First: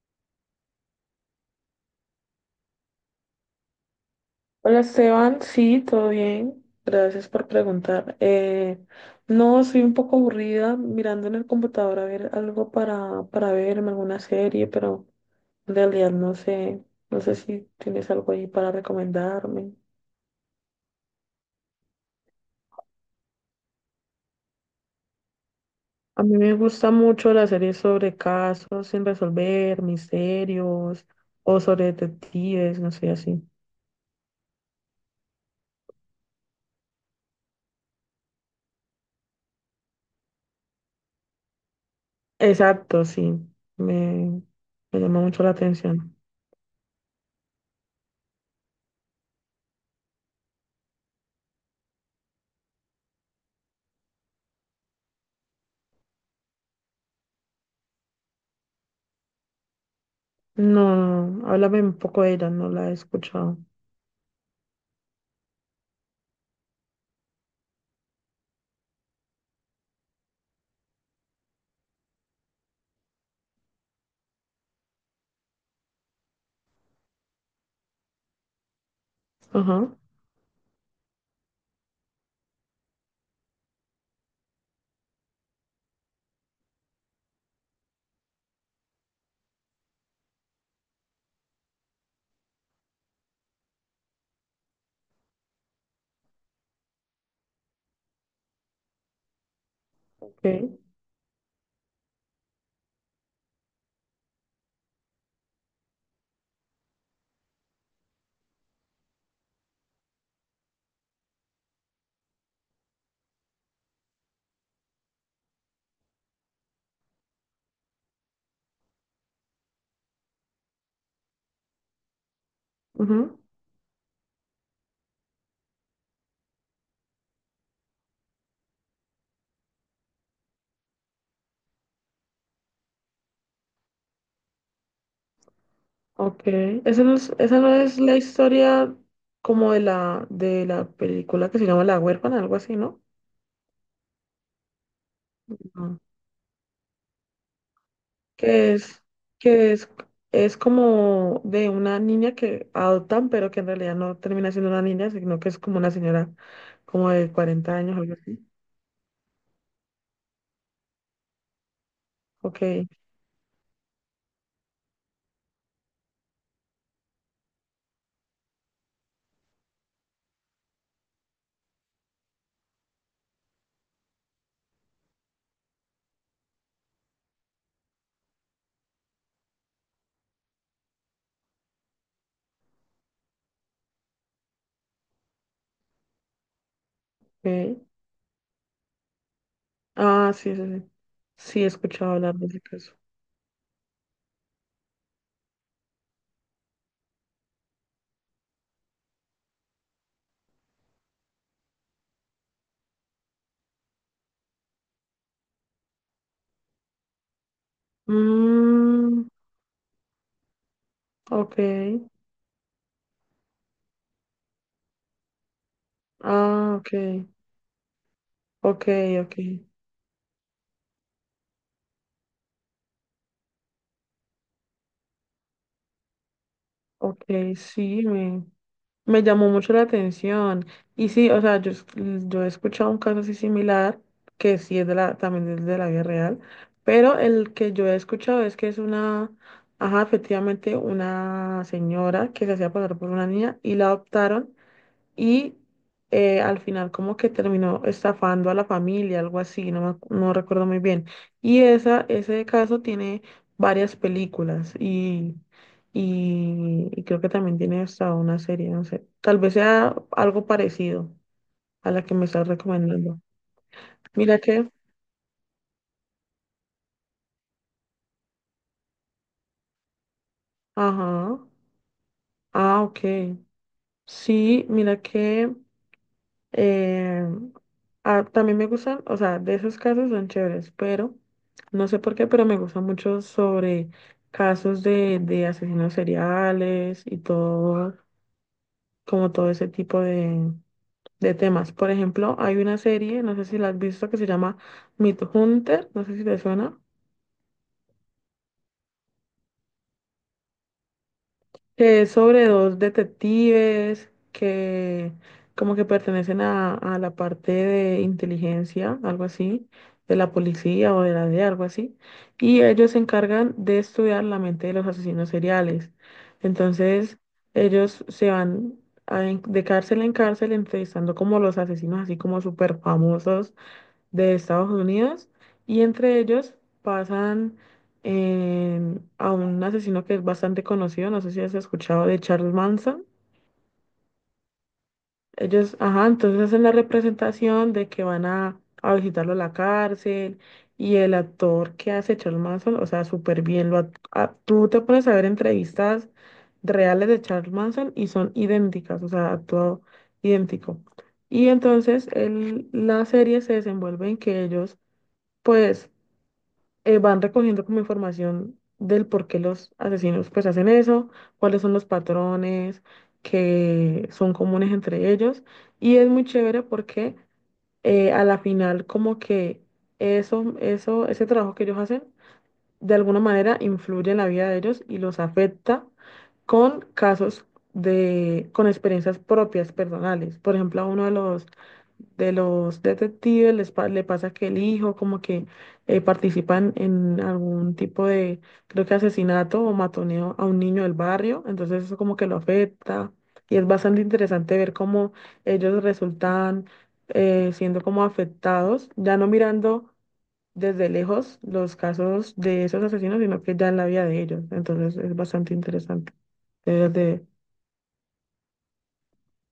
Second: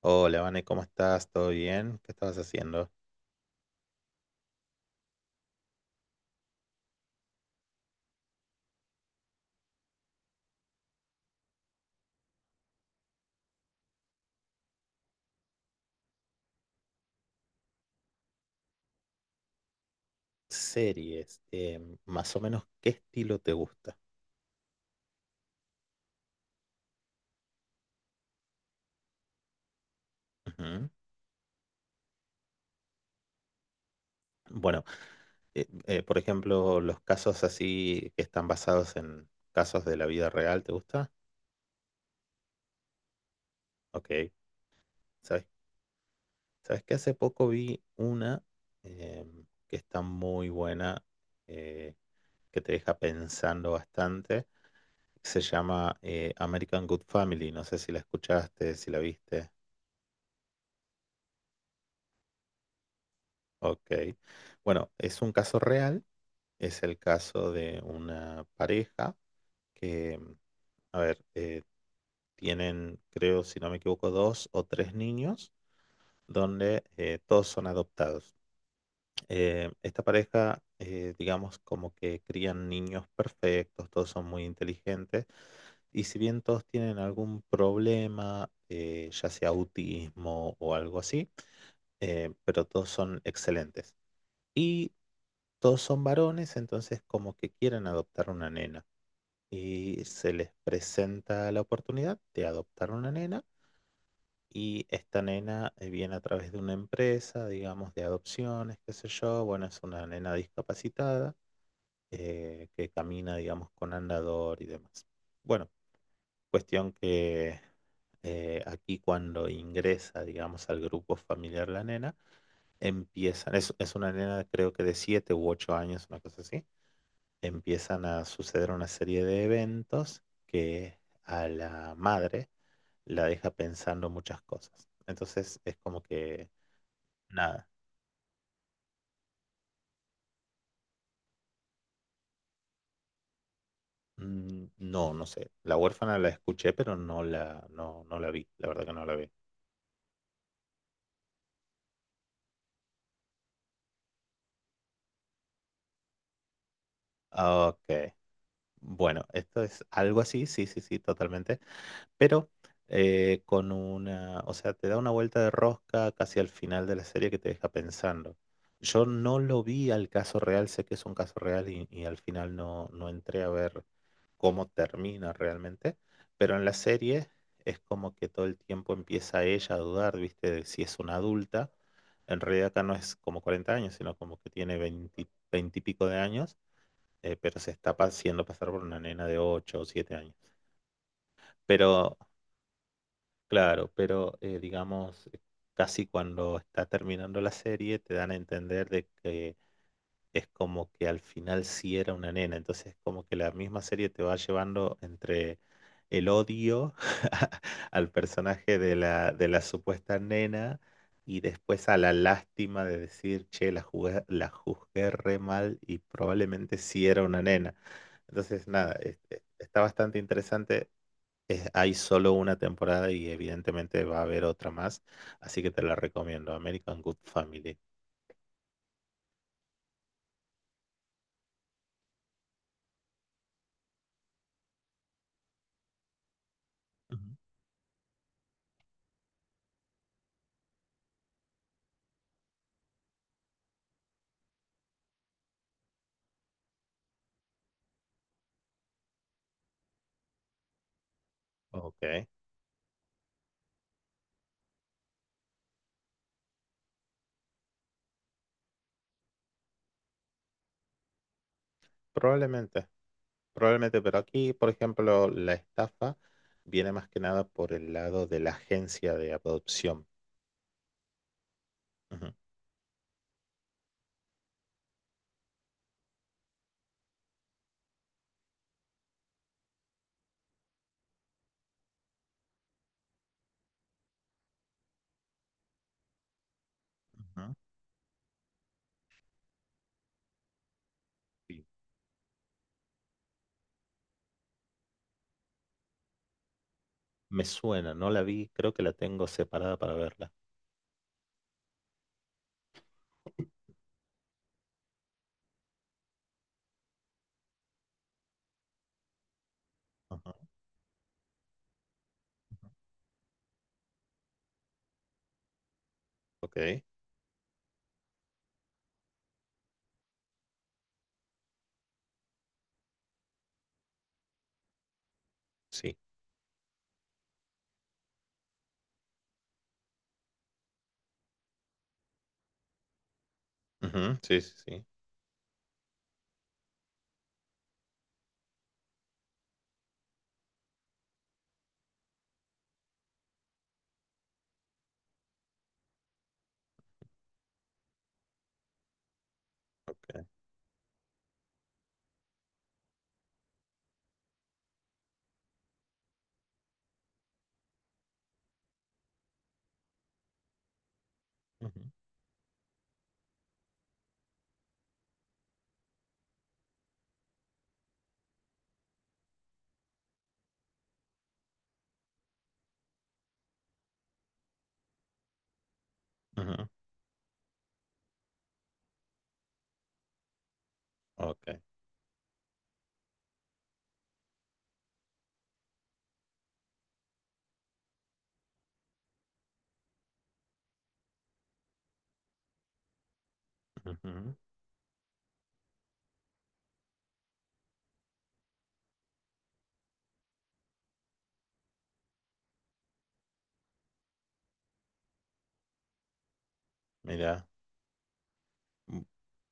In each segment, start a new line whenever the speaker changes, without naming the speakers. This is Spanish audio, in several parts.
Hola, Vane, ¿cómo estás? ¿Todo bien? ¿Qué estabas haciendo?
Hola Esteban, sí, todo bien. Gracias por preguntar. No, estoy un poco aburrida mirando en el computador a ver algo para verme, alguna serie, pero en realidad no sé si tienes algo ahí para recomendarme.
Series, más o menos, ¿qué estilo te gusta?
A mí me gusta mucho las series sobre casos sin resolver,
Ujú.
misterios o sobre detectives, no sé, así.
Bueno, por ejemplo, los casos así que están basados en casos de la vida real, ¿te gusta?
Exacto, sí,
Ok,
me, me llama mucho
¿sabes?
la atención.
¿Sabes que hace poco vi una que está muy buena, eh, que te deja pensando bastante? Se llama American Good Family, no sé si la escuchaste, si la viste.
No, no, háblame un poco de ella, no la he escuchado.
Ok. Bueno, es un caso real, es el caso de una pareja que, a ver, tienen, creo, si no me equivoco, dos o tres niños, donde todos son adoptados.
Ajá,
Esta pareja, digamos, como que crían niños perfectos, todos son muy inteligentes, y si bien todos tienen algún problema, ya sea autismo o algo así, pero todos son excelentes. Y todos son varones, entonces como que quieren adoptar una nena. Y se
ok,
les presenta la oportunidad de adoptar una nena, y esta nena viene a través de una empresa, digamos, de adopciones, qué sé yo. Bueno, es una nena discapacitada que camina, digamos, con andador y demás. Bueno, cuestión que aquí cuando ingresa, digamos, al grupo familiar la nena,
ujú,
es una nena creo que de 7 u 8 años, una cosa así, empiezan a suceder una serie de eventos que a la madre la deja pensando muchas cosas. Entonces es como
ok.
que,
Esa
nada,
no es la historia como de la película que se llama La huérfana, algo así, ¿no?
no, no sé. La
No.
huérfana la escuché, pero no la vi, la
Que
verdad que
es,
no la vi.
que es, es como de una niña que adoptan, pero que en realidad no termina siendo una niña, sino que es como una señora como de 40
Ok,
años, algo así.
bueno, esto es algo así, sí, sí, sí, totalmente, pero
Ok,
con una, o sea, te da una vuelta de rosca casi al final de la serie que te deja pensando. Yo no lo vi al caso real, sé que es un caso real y al final no entré a ver cómo termina realmente, pero en la serie es como que todo el tiempo empieza ella a dudar, ¿viste? De si es una adulta. En realidad acá no es como 40 años, sino como que tiene 20 20 y pico de años, pero se
ok.
está haciendo pasar por una nena de 8 o 7
Ah,
años.
sí, sí, sí. Sí, he
Pero,
escuchado hablar de ese caso.
claro, pero digamos, casi cuando está terminando la serie te dan a entender de que es como que al final sí era una nena, entonces es como que la misma serie te va llevando entre el odio al personaje de
Mm,
la supuesta nena y
ok,
después a la lástima de decir, che, la juzgué re mal y
ah,
probablemente
ok,
sí era una nena. Entonces,
ok,
nada,
ok,
está bastante interesante, hay solo una temporada y evidentemente va a haber otra más, así que te la recomiendo, American Good
ok,
Family.
sí, me llamó mucho la atención. Y sí, o sea, yo, yo he escuchado un caso así similar, que sí es también es de la vida real, pero
Ujú.
el que yo he escuchado es que es una, ajá, efectivamente, una señora que se hacía pasar por una niña y la adoptaron y al final como que terminó estafando a la familia, algo así, no, no recuerdo muy bien. Y
Ok,
ese caso tiene varias películas y creo que también tiene hasta una serie, no sé, tal vez sea algo parecido a la que me estás
probablemente,
recomendando.
probablemente, pero
Mira
aquí, por
que,
ejemplo, la estafa viene más que nada por el lado de la agencia de adopción.
ajá,
Ujú.
ah, ok. Sí, mira que... Eh, ah, también me gustan, o sea, de esos casos son chéveres, pero no sé por qué, pero me gustan mucho sobre casos de asesinos seriales y
Ujú.
todo, como todo ese tipo de
Sí.
temas. Por ejemplo, hay una serie, no sé si la has visto, que se llama Meat Hunter, no sé si te suena,
Me suena, no la vi, creo que la tengo separada para verla.
que es sobre dos detectives que como que pertenecen a la parte de inteligencia, algo así, de
Ujú.
la policía o de la DEA, algo así, y ellos se encargan de estudiar la mente de los asesinos seriales.
Ok,
Entonces, ellos se van de cárcel en cárcel entrevistando como los asesinos así como súper famosos de Estados Unidos y
sí.
entre ellos pasan a un asesino que es bastante conocido, no sé si has escuchado de Charles Manson.
Ujú, sí, sí, sí.
Ellos, ajá, entonces hacen la representación de que van a visitarlo a la cárcel y el actor que hace Charles Manson, o sea, súper bien, tú te pones a ver entrevistas reales de Charles Manson y son idénticas, o sea, actuado
Ok.
idéntico. Y entonces la serie se desenvuelve en que ellos pues van recogiendo como información del por qué los asesinos pues hacen eso, cuáles son
Ujú,
los patrones que son comunes entre ellos. Y es muy chévere porque a la final como que ese trabajo que ellos hacen de alguna manera influye en la vida de ellos y los afecta
ujú.
con con experiencias propias personales. Por ejemplo, a uno de los
Ok.
detectives le pasa que el hijo como que participan en algún tipo de, creo que asesinato o matoneo a un niño del barrio, entonces eso como que lo afecta y es bastante
Ujú.
interesante ver cómo ellos resultan siendo como afectados, ya no mirando desde lejos los casos de esos asesinos, sino que ya en la vida de ellos, entonces es bastante interesante. Deberías de-
Mira.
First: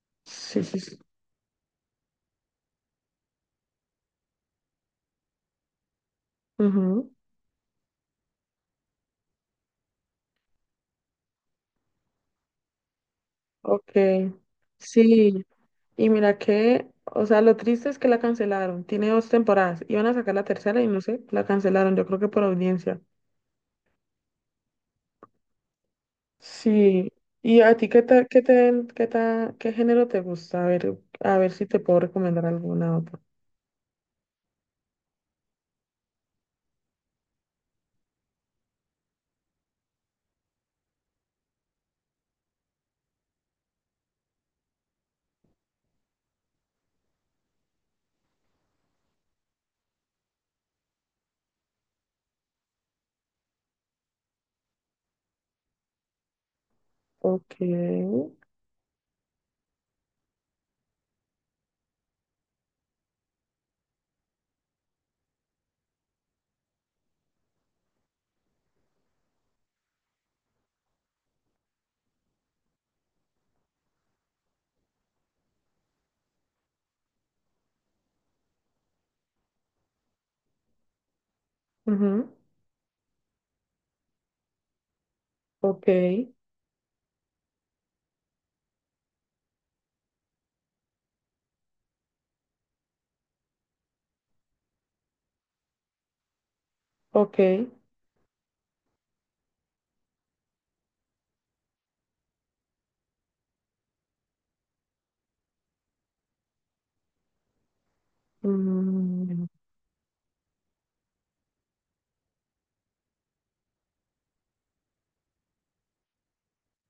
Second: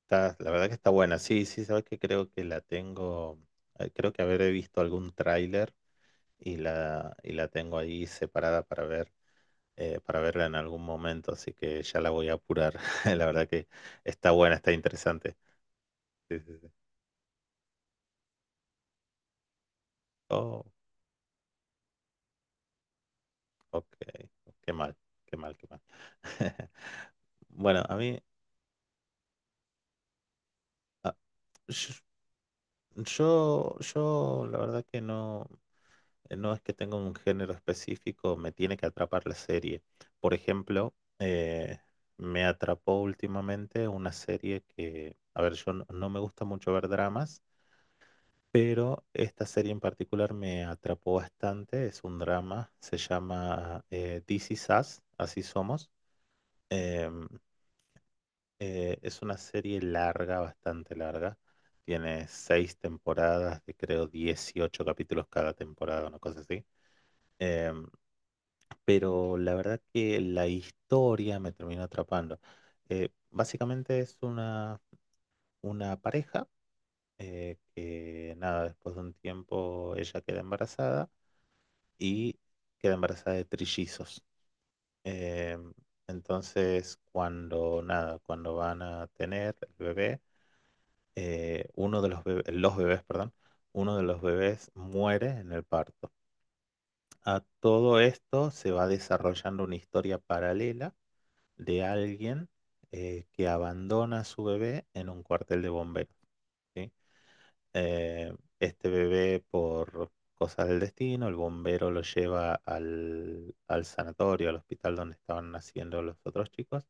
Está, la
Sí,
verdad que
sí,
está
sí.
buena. Sí, sí, sabes que creo que la tengo, creo que habré visto algún tráiler
Ujú.
y la tengo ahí separada para ver, para verla en algún momento, así que ya la voy a apurar. La verdad que
Ok.
está buena, está interesante.
Sí, y mira
Sí, sí, sí.
que, o sea, lo triste es que la cancelaron. Tiene dos temporadas. Iban a sacar la
Oh,
tercera y no sé, la cancelaron, yo creo que por audiencia.
ok. Qué mal, qué mal, qué mal.
Sí. ¿Y a
Bueno,
ti
a
qué
mí,
ta- qué te, qué ta- qué género te gusta?
ah,
A ver si te
yo,
puedo recomendar alguna otra.
yo la verdad que no, no es que tenga un género específico, me tiene que atrapar la serie. Por ejemplo, me atrapó últimamente una serie que, a ver, yo no me gusta mucho ver dramas, pero esta serie en particular me atrapó bastante, es un drama, se llama This Is Us, Así Somos. Em,
Ok,
es una serie larga, bastante larga. Tiene seis temporadas de creo 18 capítulos cada temporada, una cosa así. Em, pero la verdad que la historia me terminó atrapando. Básicamente es una pareja que, nada, después de un tiempo ella queda embarazada
ujú,
y queda embarazada de trillizos. Em,
ok,
entonces, cuando, nada, cuando van a tener el bebé uno de los bebés, perdón, uno de los bebés muere en el parto.
ok,
A todo esto se va desarrollando una historia paralela de alguien que abandona a su bebé en un cuartel de bomberos. ¿Sí? Eh, este bebé
mm,
por cosas del destino, el bombero lo lleva al sanatorio, al hospital donde estaban naciendo los otros chicos,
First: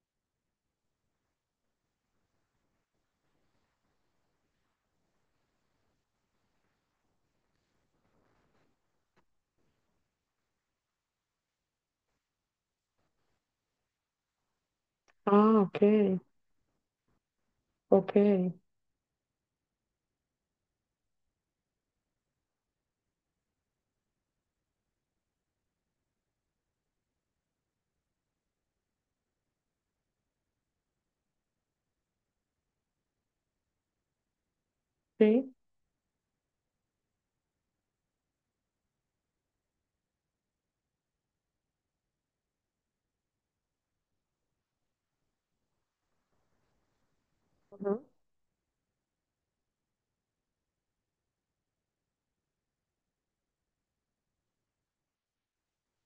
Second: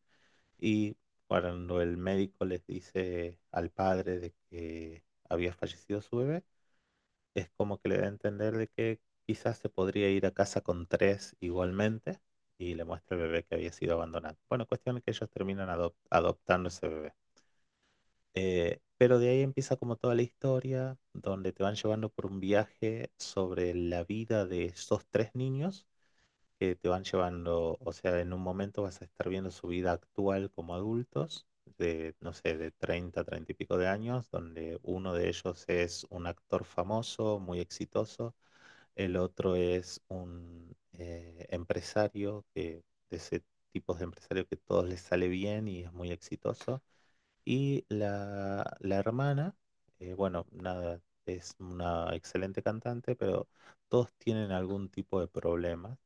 y cuando el médico les dice al padre de que había fallecido su bebé, es como que le da a entender de que quizás se podría ir a casa con tres igualmente, y le muestra el bebé que había sido abandonado. Bueno, cuestión es que ellos
ah,
terminan
ok,
adoptando ese bebé.
ok,
Pero de ahí empieza como toda la historia, donde te van llevando por un viaje sobre la vida de esos tres niños, que te van llevando, o sea, en un momento vas a estar viendo su vida actual como adultos, de, no sé, de 30, 30 y pico de años, donde uno de
sí,
ellos es un actor famoso, muy exitoso, el otro es un empresario, que, de ese tipo de empresario que todos les sale bien y es muy exitoso, y
ujú,
la hermana, bueno, nada, es una excelente cantante, pero todos tienen algún tipo de problema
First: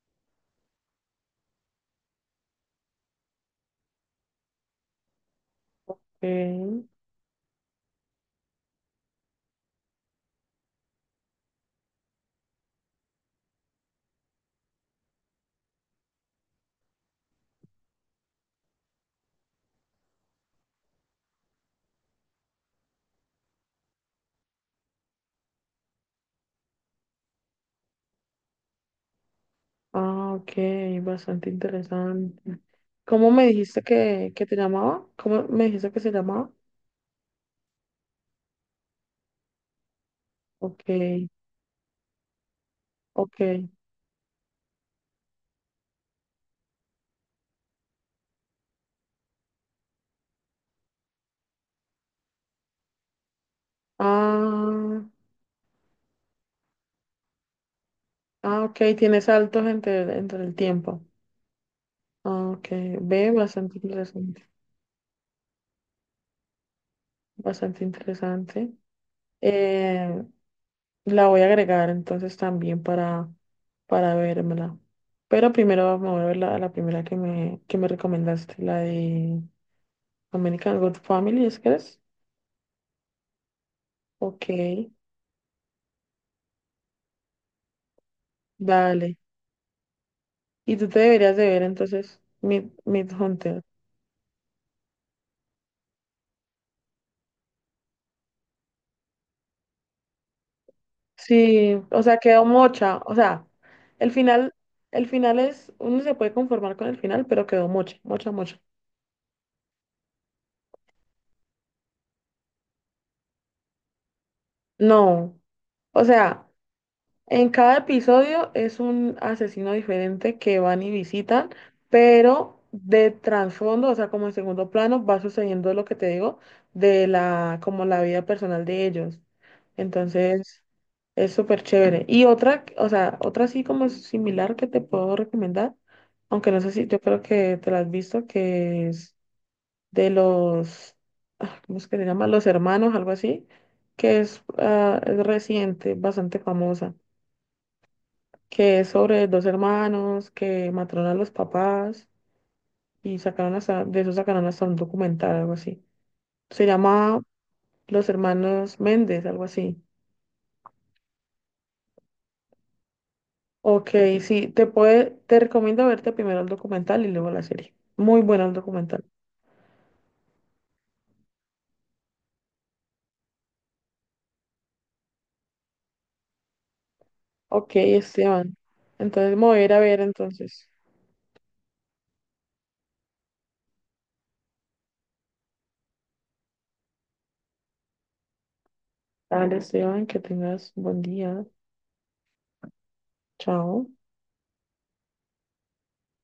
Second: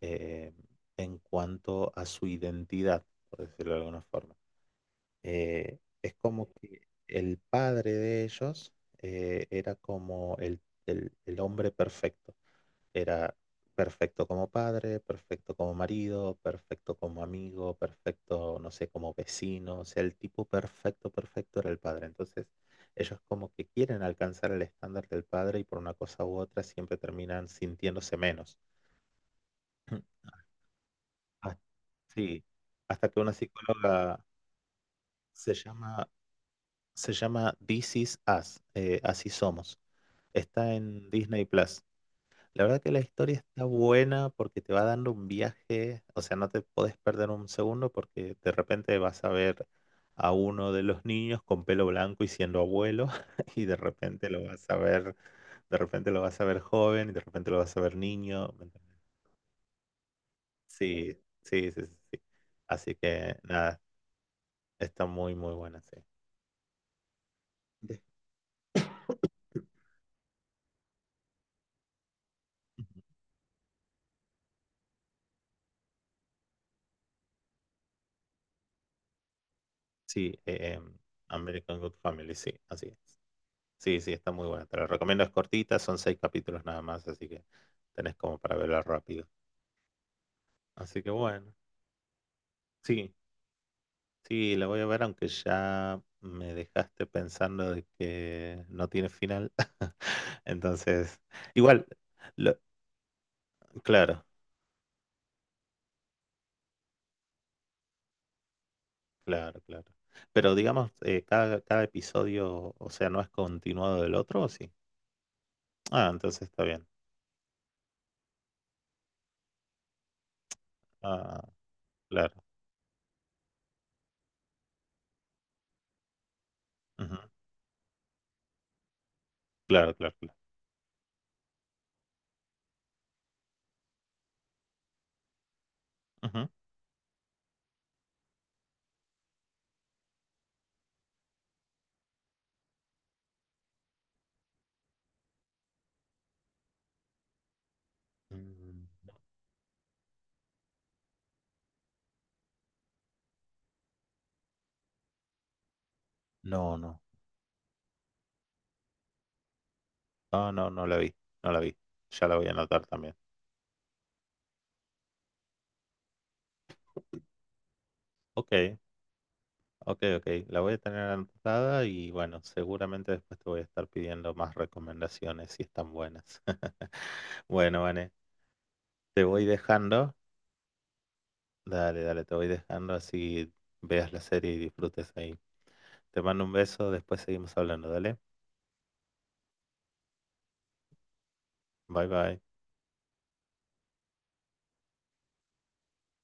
eh, en cuanto a su identidad, por decirlo de alguna forma. Es como que
ok,
el padre de ellos era como el hombre perfecto. Era perfecto como padre, perfecto como marido, perfecto como amigo, perfecto, no sé, como vecino. O sea, el tipo perfecto, perfecto era el padre. Entonces, ellos como que quieren alcanzar el estándar del padre y por una cosa u otra siempre terminan sintiéndose menos.
ah, ok, bastante
Hasta. Sí,
interesante.
hasta que
¿Cómo
una
me dijiste
psicóloga.
que te llamaba? ¿Cómo
se
me dijiste que
llama,
se llamaba?
se llama This Is Us, Así Somos. Está
Ok,
en Disney Plus. La verdad que la historia
ok.
está buena porque te va dando un viaje, o sea, no te podés perder un segundo porque de repente vas a ver a uno de los niños con pelo blanco y siendo abuelo y
Ah,
de repente lo vas a ver joven y de repente lo vas a ver niño. ¿Me
ok,
entendés?
tiene saltos entre, entre el tiempo.
Sí, sí, sí, sí. Sí.
Ah, ok,
Así
ve,
que
bastante
nada,
interesante.
está muy, muy buena, sí.
Bastante
De-
interesante. Eh, la voy a agregar entonces también para vérmela. Pero primero me voy a ver la primera que que me recomendaste, la de
Sí,
American Good Family, ¿es que
American Good
es?
Family, sí, así es. Sí, sí, está muy
Ok.
buena. Te la recomiendo, es cortita, son seis capítulos nada más, así que tenés como para verla
Dale.
rápido.
Y tú te
Así que
deberías de
bueno,
ver entonces Mid,
sí,
Hunter.
sí, la voy a ver, aunque ya me dejaste pensando de que no tiene final. Entonces,
Sí,
igual,
o sea, quedó
lo-
mocha. O sea, el
claro,
final, el final es, uno se puede conformar con el final, pero quedó mocha, mocha, mocha.
claro, claro. Pero digamos, cada episodio, o sea, no es continuado del otro, ¿o sí?
No. O
Ah, entonces
sea,
está bien.
en cada episodio es un asesino diferente que van y visitan,
Ah, claro.
pero de trasfondo, o sea, como en segundo plano, va sucediendo lo que te digo como la vida personal de ellos.
Claro, claro, claro.
Entonces, es súper chévere. Y otra, o sea, otra así como similar que te puedo recomendar,
Ujú.
aunque no sé si yo creo que te la has visto, que es de los, ah, ¿cómo es que se llama? Los hermanos, algo así, que es, ah, es reciente, bastante famosa, que
Mm,
es sobre dos hermanos que mataron a los papás y sacaron hasta, de eso sacaron hasta un documental, algo así. Se
No, no.
llama Los Hermanos Méndez, algo así.
No, no, no la vi. No la vi. Ya la voy a anotar también.
Ok, sí, te recomiendo verte primero el documental y luego la serie. Muy bueno el
Ok,
documental.
ok, ok. La voy a tener anotada y bueno, seguramente después te voy a estar pidiendo más recomendaciones si están buenas.
Ok,
Bueno, Vane,
Esteban.
te
Entonces
voy
me voy a ir a ver
dejando.
entonces.
Dale, dale, te voy dejando así veas la serie y disfrutes ahí. Te mando un beso, después seguimos hablando, dale.
Dale, Esteban, que tengas buen día.
Bye, bye.
Chao.